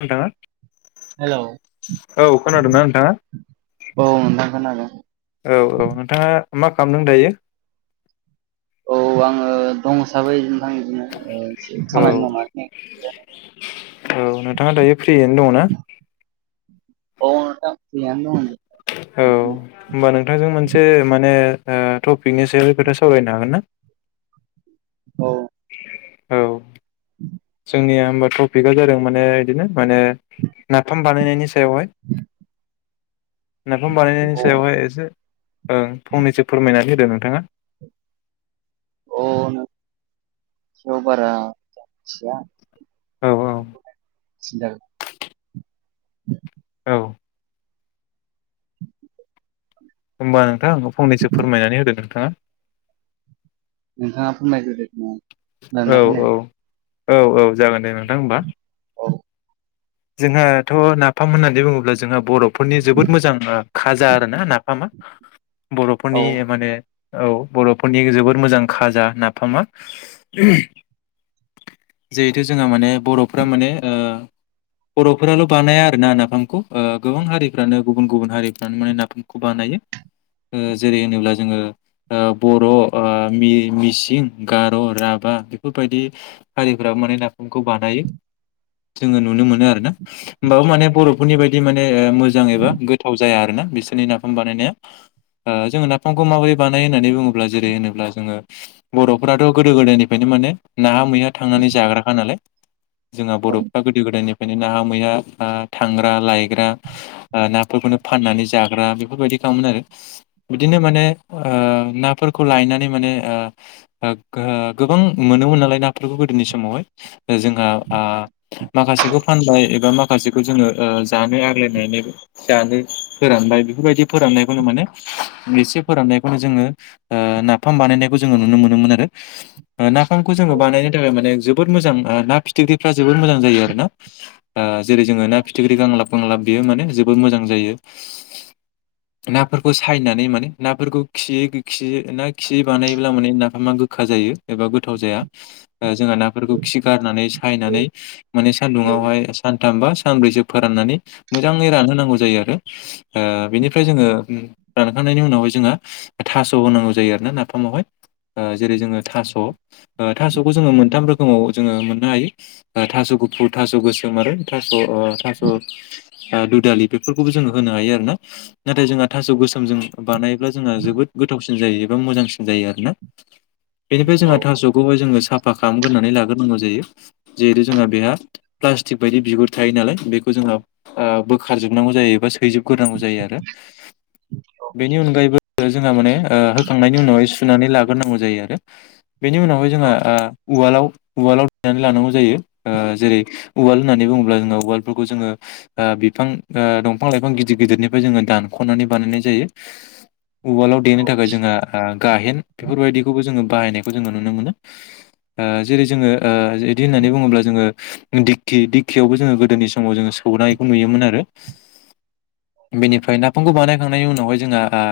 नोंथांआ। हेलौ खोनादोंना नोंथाङा औ नोंथां खोनादों। औ औ नोंथाङा मा खालामदों दायो? औ आङो दं हिसाबै नोंथां ओ से औ खामानि मावनानै। औ नोंथाङा दायो फ्रियैनो दङ ना? ओ नोंथां थिगानो दङ। औ होमबा नोंथांजों मोनसे माने ओ टपिकनि सायाव खोथा सावरायनो हागोन ना। औ औ जोंनिया होमबा ट पिकआ जादों माने बिदिनो माने नाफाम बानायनायनि सायावहाय नाफाम बानायनायनि औ सायावहाय एसे ओ फंनैसो फोरमायनानै होदो नोंथाङा। औ नों बारा मिथिया औ औ [unintelligible] औ [inaudible] होमबा नोंथां आ फंनैसो फोरमायनानै होदो नोंथाङा नोंथाङा फोरमायग्रोदो [unintelligible] औ खोनादोंना औ खोनायाखै औ औ जागोन दे नोंथां होमबा औ जोंहाथ' नाफाम होननानै बुङोब्ला जोंहा बर'फोरनि जोबोद ओ मोजां खाजा आरो ना नाफामा औ बर'फोरनि माने औ बर'फोरनि जोबोर मोजां खाजा नाफामा जिहेथु जोंहा माने बर'फ्रा माने ओ बर'फोराल' बानाया आरोना नाफामखौ ओ गोबां हारिफ्रानो गुबुन गुबुन हारिफ्रानो माने नाफामखौ बानायो। ओ जेरै होनोब्ला जोङो आ बर' आ मिर-मिसिं गार' राभा बेफोरबायदि हारिफोराबो माने नाफामखौ बानायो जोङो नुनो मोन नो आरोना होनबाबो बर'फोरनि बादि माने मोजां एबा गोथाव जाया आरोना बिसोरनि नाफाम बानायनाया जोङो नाफामखौ माबोरै बानाय होननानै बुङोब्ला जेरै होनोब्ला जोङो बर'फोराथ' गोदो गोदायनिफ्रायनो माने नाहा मैया थांनानै जाग्राखा नालाय जोंहा बर'फ्रा गोदो गोदायनिफ्राय नो नाहा मैहा आ थांग्रा लायग्रा ओ नाफोरखौनो फाननानै जाग्रा बेफोरबायदि खामोन आरो बिदिनो माने ओ नाफोरखौ लायनानै माने ओ गो ओ गोबां मोनोमोन नालाय नाफोरखौ गोदोनि समावहाय जोंहा आ माखासेखौ फानबाय एबा माखासेखौ जोङो जानो आग्लायनानै जानो फोरानबाय बेफोरबायदि फोराननायखौनो माने एसे फोराननायखौनो जोङो आ नाफाम बानायनायखौ जोङो नुनो मोनोमोन आरो नाफामखौ जोङो बानायनो थाखाय माने जोबोद मोजां ना फिथिख्रिफ्रा जोबोद मोजां जायो आरोना जेरै जोङो ना फिथिख्रि गांलाब गांलाब बेयो माने जोबोद मोजां जायो। [inaudible] नाफोरखौ सायनानै माने नाफोरखौ खियै खियै ना खियै बानायोब्ला माने नाफामा गोखा जायो। एबा गोथाव जाया जोंहा नाफोरखौ खि गारनानै सायनानै माने औ सान्दुंङावहाय सानथाम बा सानब्रैसो फोराननानै मोजाङै रानहोनांगौ जायो आरो आ बिनिफ्राय जोङो रानखांनायनि उनावहाय जोंहा थास' होनांगौ जायो आरोना नाफामावहाय जेरै जोङो थास' थास'खौ जोङो मोनथाम रोखोमाव जोङो मोननो हायो थास' गुफुर थास' गोसोम आरो थास' थास' दुदालि बेफोरखौबो जोङो होनो हायो आरो ना नाथाय जोंहा थास' गोसोमजों बानायोब्ला जोंहा जोबोद गोथावसिन जायो एबा मोजांसिन जायो आरोना [inaudible] बेनिफ्राय औ जोंहा थास'खौहाय जोङो साफा खालामगोरनानै लाग्रोनांगौ जायो जिहेतु जोंहा बेहा प्लास्टिक बायदि बिगुर थायो नालाय बेखौ जोंनाव बोखारजोबनांगौ जायो एबा सैजोबग्रोनांगौ जायो आरो। बेनि अनगायैबो जोंहा माने होखांनायनि उनावहाय सुनानै लाग्रोनांगौ जायो आरो। बेनि उनावहाय जोंहा औ उवालाव उवालाव देनानै लानांगौ जायो जेरै उवाल होननानै बुङोब्ला जोङो उवालफोरखौ जोङो बिफां दंफां लाइफां गिदिर गिदिरनिफ्राय जोङो दानख'नानै बानायनाय जायो। उवालाव देनो थाखाय जोंहा गाहेन बेफोरबायदिखौबो जोङो बाहायनाय खौ जोङो नुनो मोनो जेरै जोङो बिदि होननानै बुङोब्ला जोङो दि दिखि दिखियावबो जोङो गोदोनि समाव जोङो सौनायखौ नुयोमोन आरो बेनिफ्राय ना। फामखौ बानायखांनायनि उनावहाय जोंहा ओ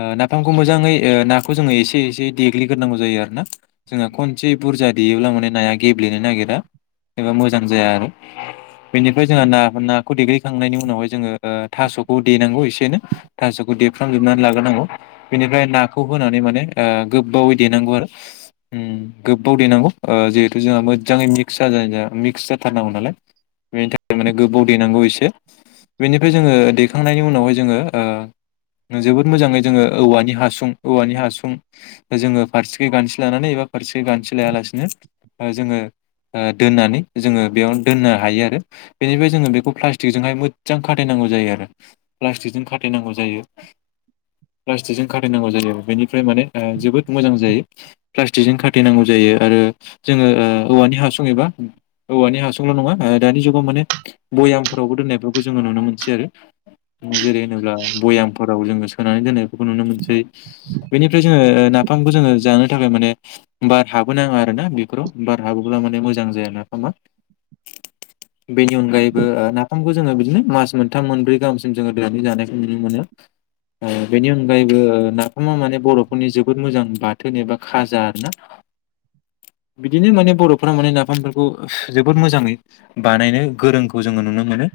ओ नाफामखौ मोजाङै नाखौ जोङो एसे एसे देग्लिग्रोनांगौ जायो आरो ना। जोंहा खनसे बुरजा देयोब्ला माने नाया गेब्लेनो नागिरा एबा मोजां मोजां जाया आरो बेनिफ्राय जोंहा ना नाखौ देग्लिखांनायनि उनावहाय जोङो। थास'खौ देनांगौ एसेनो थास'खौ देफ्रामजोबनानै लाग्रोनांगौ। बेनिफ्राय नाखौ होनानै माने ओ गोबावै देनांगौ आरो। उम गोबाव देनांगौ जिहेथु जोंहा मोजाङै मिक्स जाजानाय ज एस जाथारनांगौ नालाय बेनि थाखाय माने गोबाव देनांगौ एसे बेनिफ्राय जोङो दैखांनायनि उनावहाय जोङो ओ जों जोबोद मोजाङै जोङो औवानि हासुं औवानि हासुं जोङो फारसेखै गानस्रि लानानै एबा फारसेख गानस लायालासिनो जोङो। दोननानै जोङो बेयाव दोननो हायो आरो। बेनिफ्राय जोङो बेखौ प्लास्टिकजोंहाय मोजां खाथायनांगौ जायो आरो। प्लास्टिकजों खाथेनांगौ जायो। प्लास्टिकजों खाथैनांगौ जायो बेनिफ्राय माने जोबोद मोजां जायो। प्लास्टिकजों खाथेनांगौ जायो आरो जोङो ओ औवानि हासुं एबा। औवानि हासुङावल' नङा दानि जुगाव माने भयामफोरावबो दोननायफोरखौ जोङो नुनो मोनसै आरो। जेरै होनोब्ला भयामफोराव जोङो सोनानै दोननायफोरखौ नुनो मोनसै। बेनिफ्राय जोङो नाफामखौ जोङो जानो थाखाय माने। बार हाबहोनाङा आरोना बेफोराव बार हाबोब्ला माने मोजां जायाा नाफामा [unintelligible] बेनि अनगायैबो ओ नाफामखौ जोङो बिदिनो मास मोनथाम मोनब्रै गाहामसिम जोङो दोननानै जानायखौ नुनो मोनो। बेनि अनगायैबो नाफामा माने बर'फोरनि जोबोद मोजां बाथोन एबा खाजा आरो ना। बिदिनो माने बर'फ माने नाफामफोर खौ जोबोद मोजाङै बानायनो गोरोंखौ जोङो नुनो मोनो।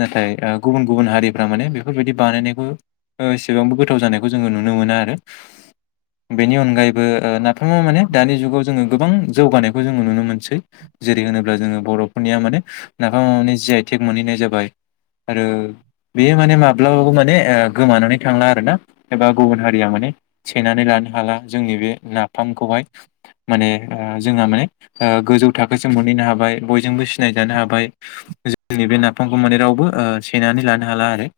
नाथाय ओ गुबुन गुबुन हारिफ्रा माने बेफोर बायदि बानायनायखौ ओ एसेबांबो गोथाव जानायखौ जोङो नुनो मोना आरो। बेनि अनगायैबो ओ नाफामा माने दानि जुगाव जोङो गोबां जौगानायखौ जोङो नुनो मोनसै। जेरै होनोब्ला जोङो बर'फोरनिया माने नाफामा माने जि आइ थेक मोनहैनाय जाबाय आरो बेयो माने माब्लाबाबो माने ओ गोमानानै थांला आर ना एबा गुबुन हारिया माने। सेनानै लानो हाला जोंनि बे नाफामखौहाय माने ओ जोंहा माने ओ गोजौ थाखोसिम मोनहैनो हाबाय बयजोंबो सिनायजानो हाबाय जोंनि बे नाफामखौ माने रावबो ओ सेनानै लानो हाला आरो।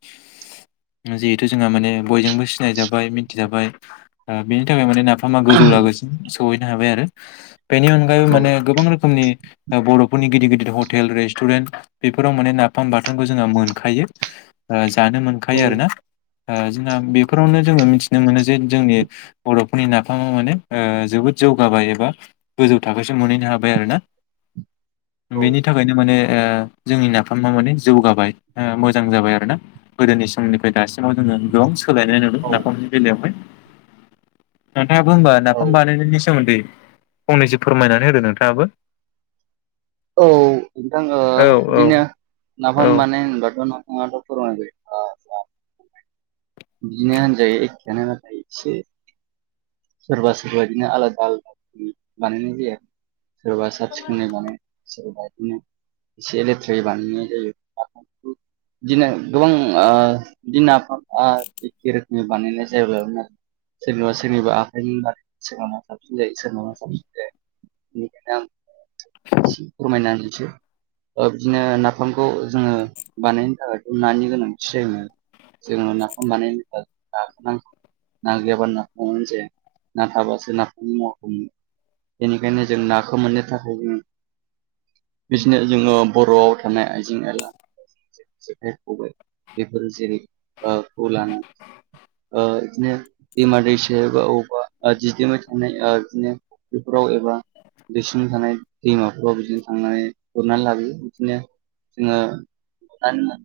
जिहेथु जोंहा माने बयजोंबो सिनायजाबाय मिथिजाबाय। आ बेनि थाखाय माने नाफामा गोजौ लागोसिम सहैनो हाबाय आरो बेनि अनगायैबो औ माने गोबां रोखोम समनि बर'फोरनि गिदिर गिदिर हटेल रेस्टुरेन्ट बेफोराव माने नाफाम बाथोनखौ जोंहा मोनखायो ओ जानो मोनखायो आरोना। औ जोंना बेफोरावनो जोङो मिथिनो मोनो जे जोंनि बर'फोरनि नाफामा माने जोबोद जौगाबाय एबा गोजौ थाखोसो मोनहैनो हाब बाय आरो ना बेनि थाखायनो माने जोंनि नाफामा माने जौगाबाय ओ मोजां जाबाय आरो ना गोदोनि समनिफ्राय दासिमाव जोङो गोबां सोलायनाय नुदों औ नाफामनि बेलायावहाय नोंथाङाबो होनबा औ नाफाम बानायनायनि सोमोन्दै फंनैसो फोरमायनानै होदो नोंथां। दाबो औ नोंथां ओ बिदिनो नाफाम औ बानाय होनबाथ'' ना [unintelligible] बिदिनो होनजायो एखेयानो एसे सोरबा सोरबा बिदिनो आलादा आलादा रोखोमनि बानायनाय जाया सोरबा साब सिखोनै माने सोरबा बिदिनो एसे लेथ्रायै बानायनाय जायो। दिनो गोबां इदि नाफाम आ एखे रोखोमनि बानायनाय जायोब्लाबो आरो सोरनिबा सोरनिबा सोरनाबा साबसिन जायो सोरनाबा साबसिन जाया बेनिखायनो आं [unintelligible] बिदिनो नाफामखौ जोङो बानायनो थाखायथ' नानि गोनांथि जायोमोन। जों नाखौ बानायनो होनबा ना गैयाबानो नाखौ जाया। ना थाबासो नाखौनि मुवाखौ मोनो बेनिखायनो जों नाखौ मोननो थाखाय जोङो बिसनो जोङो बर'आव थानाय आइजें आइला जेखाइ खबाय बेफोरो जेरै बेखौ लानानै इदिनो दैमा दैसायाव एबा अबबा दिदोमै थानाय ओ बिदिनो बेफोराव एबा दैसिं थानाय दैमाफोराव बिदिनो थांनानै गुरनानै लाबोयो बिदिनो जोङो ना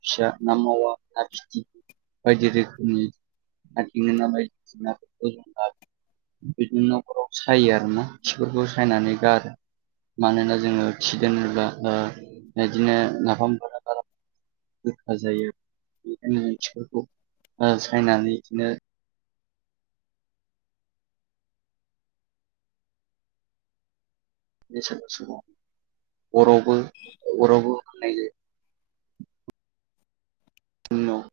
फिसा ना मावा ना फिथि बायदि रोखोमनि [unintelligible] बिदिनो न'खराव सायो आरो ना बिफोरखौ सायनानै गारो। मानोना जोङो खि [unintelligible] बिदिनो नाफामफोरा बारा रोखा जायो बेफोरखौ सायनानै इदिनो बे सोरबा समाव अरावबो अरावबो होननाय जायो। नख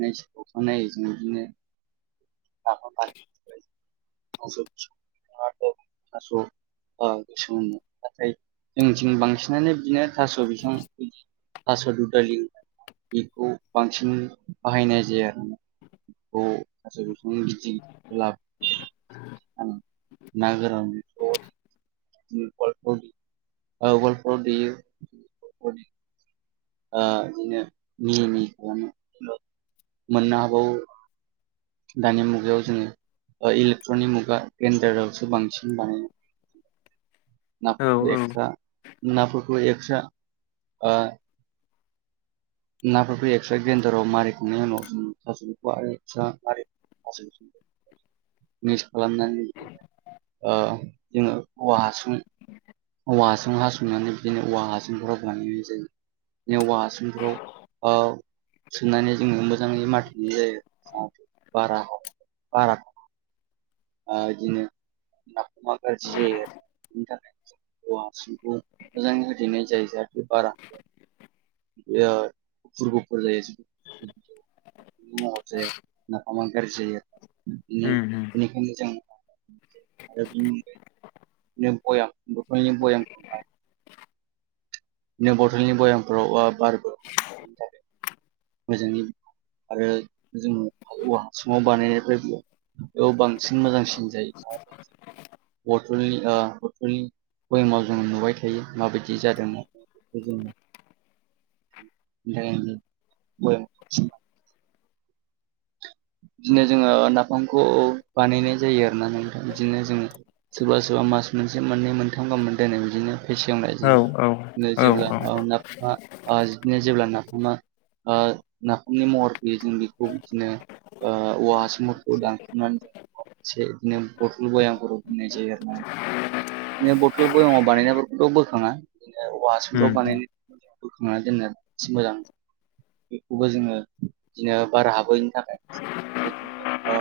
नाखानायै जों बिदिनो [unintelligible] [unintelligible] गोसो मोनो नाथाय जोंथिं बांसिनानो बिनो थास' बिफां थास' दुदालि बेखौ बांसिन बाहायनाय जायो आरोना थास' बिफांनि [unintelligible] ना गोरां [unintelligible] उवालफोराव ओ उवालफोराव देयो बिदिनो [unintelligible] मोननो हाबावो दानि मुगायाव जोङो इलेक्ट्रनिक मुगा गेडारावसो बांसिन बानाय औ नाफोरखौ औ एक्स्रा नाफोरखौ एक्सट्रा ओ नाफोरखौ एक्सट्रा ग्रेन्दाराव मारिखांनायनि उनाव जों थास'खौ आरो एक्सट्रा मारि [unintelligible] मिक्स खालामनानै ओ जोङो औवा हासुं औवा हासुं हासनानै बिदिनो औवा हासुंफोराव बानायनाय जायो। औवाहासुंफ्राव सोननानै जोङो मोजाङै मारिथेनाय जायो बारा हाब बारा ओ बिदिनो नाफामा गाज्रि जायो बेनि थाखाय औवा हासुंखौ मोजाङै होथेनाय जायो जाहाथे बारा बे [unintelligible] [unintelligible] नाफामा गाज्रि जायो आरोना बिदिनो उम उम [unintelligible] आरो अनगायै बिदिनो बयाम बथलनि बयाम नों बथलनि बयामफ्राव ओ बारबो मोजाङै आरो जोङो औवा हासुङाव बानायनाय [unintelligible] औ बांसिन मोजांसिन जायो। बथलनि बथलनि भयामाव जोङो नुबाय थायो माबायदि जादों [unintelligible] बिदिनो जोङो नाफामखौ बानायनाय जायो आरोना नोंथां बिदिनो जोङो सोरबा सोरबा मास मोनसे मोननै मोनथाम गाहाम दोनो बिदिनो। फेसेवनाय औ जायो औ बिदिनो औ जेब्ला औ ओ नाफामा ओ बिदिनो जेब्ला नाफामा ओ नाफामनि महर फैयो जों बेखौ बिदिनो ओ औवा हासुंफोरखौ दानसनान जों इदिनो बथल बयामफोराव दोननाय जायो आरोना‌ नोंथां। बिदिनो बथल बयामाव बानायनायफोरखौथ' बोखाङा बिदिनो उम औवाहासुंफ्राव बानायनाय बोखांनानै दोनो एसे मोजां। बेखौबो जोङो बिदिनो बार हाबोयैनि थाखाय बिदिनो ओ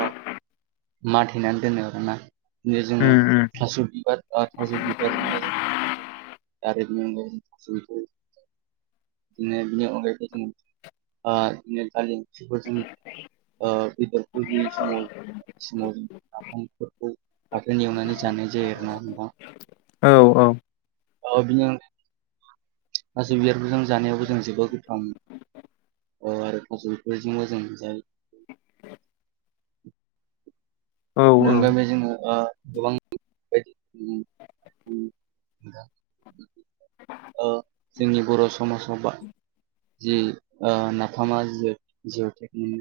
माथेनानै दोनो आरोना। बे जोङो उम उम थास' बिबार ओ थास' बिबार थारैनो नोंगौ गासैबो। बिदिनो बिनि अनगायैबो जों ओ बिदिनो दालि ओंख्रिफोरजों ओ बेदरफोर गैयै समाव समाव नाफामफोरखौ बाथोन एवनानै जानाय जायो आरोना होमबा। औ औ औ बिनि अनगायैबो गासै बिबारफोरजों जानायावबो जों जोबोर गोथाव मोनो। ओ आरो थास' बिथ'रायजोंबो जों जायो। [inaudible] औ [unintelligible] ओ जोंनि बर' समाजाव बा जि ओ नाफामा जि जिअ टेकलि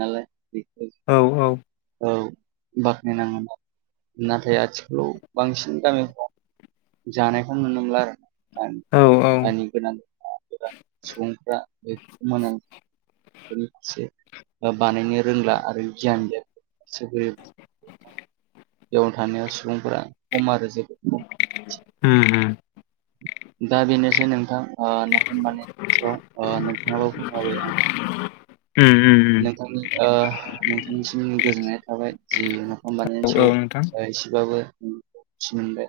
नालाय बेखौ औ औ। औ बाख्नायनाङोमोन नाथाय आथिखालाव बांसिन गामिफ्राव जानायखौनो नुनो मोनला आरोना। औ उम जानि गोनां [unintelligible] सुबुंफोरा बे [unintelligible] बेफोरनि फारसे बानायनो रोंला आरो गियान गैया। [unintelligible] सुबुंफोरा खम आरो जोबोद खम। उम दा बेनोसै नोंथां ओ नानि सायाव ओ नोंथाङाबो फोरमायबाय आं ओम ओम। नोंथांनि ओ नोंथांनिसिम गोजोननाय थाबाय जि नाफाम बानायनायनि औ सायाव औ नोंथां एसेबाबो मिथि मोनबाय।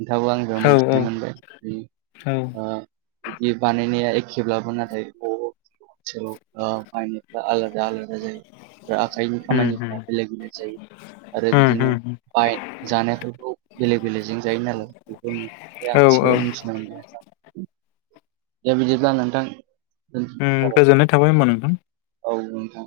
नोंथाङाबो आंनिफ्राय औ मोनथिनो मोनबाय बि औ ओ बिदि बानायनाया एखेब्लाबो नाथाय बब [unintelligible] आलादा आलादा जायो आखाइनि उम उम खामानिफ्रा बेले बेलेग जायो आरो उम बिदिनो उम बाइक जानायफोरखौ बेलेग बेलेगजों जायो नालाय औ औ बेखौ [unintelligible] [inaudible] दा बिदिब्ला नोंथां जाबाय गोजोननाय थाबाय होमबा नोंथां। औ नोंथां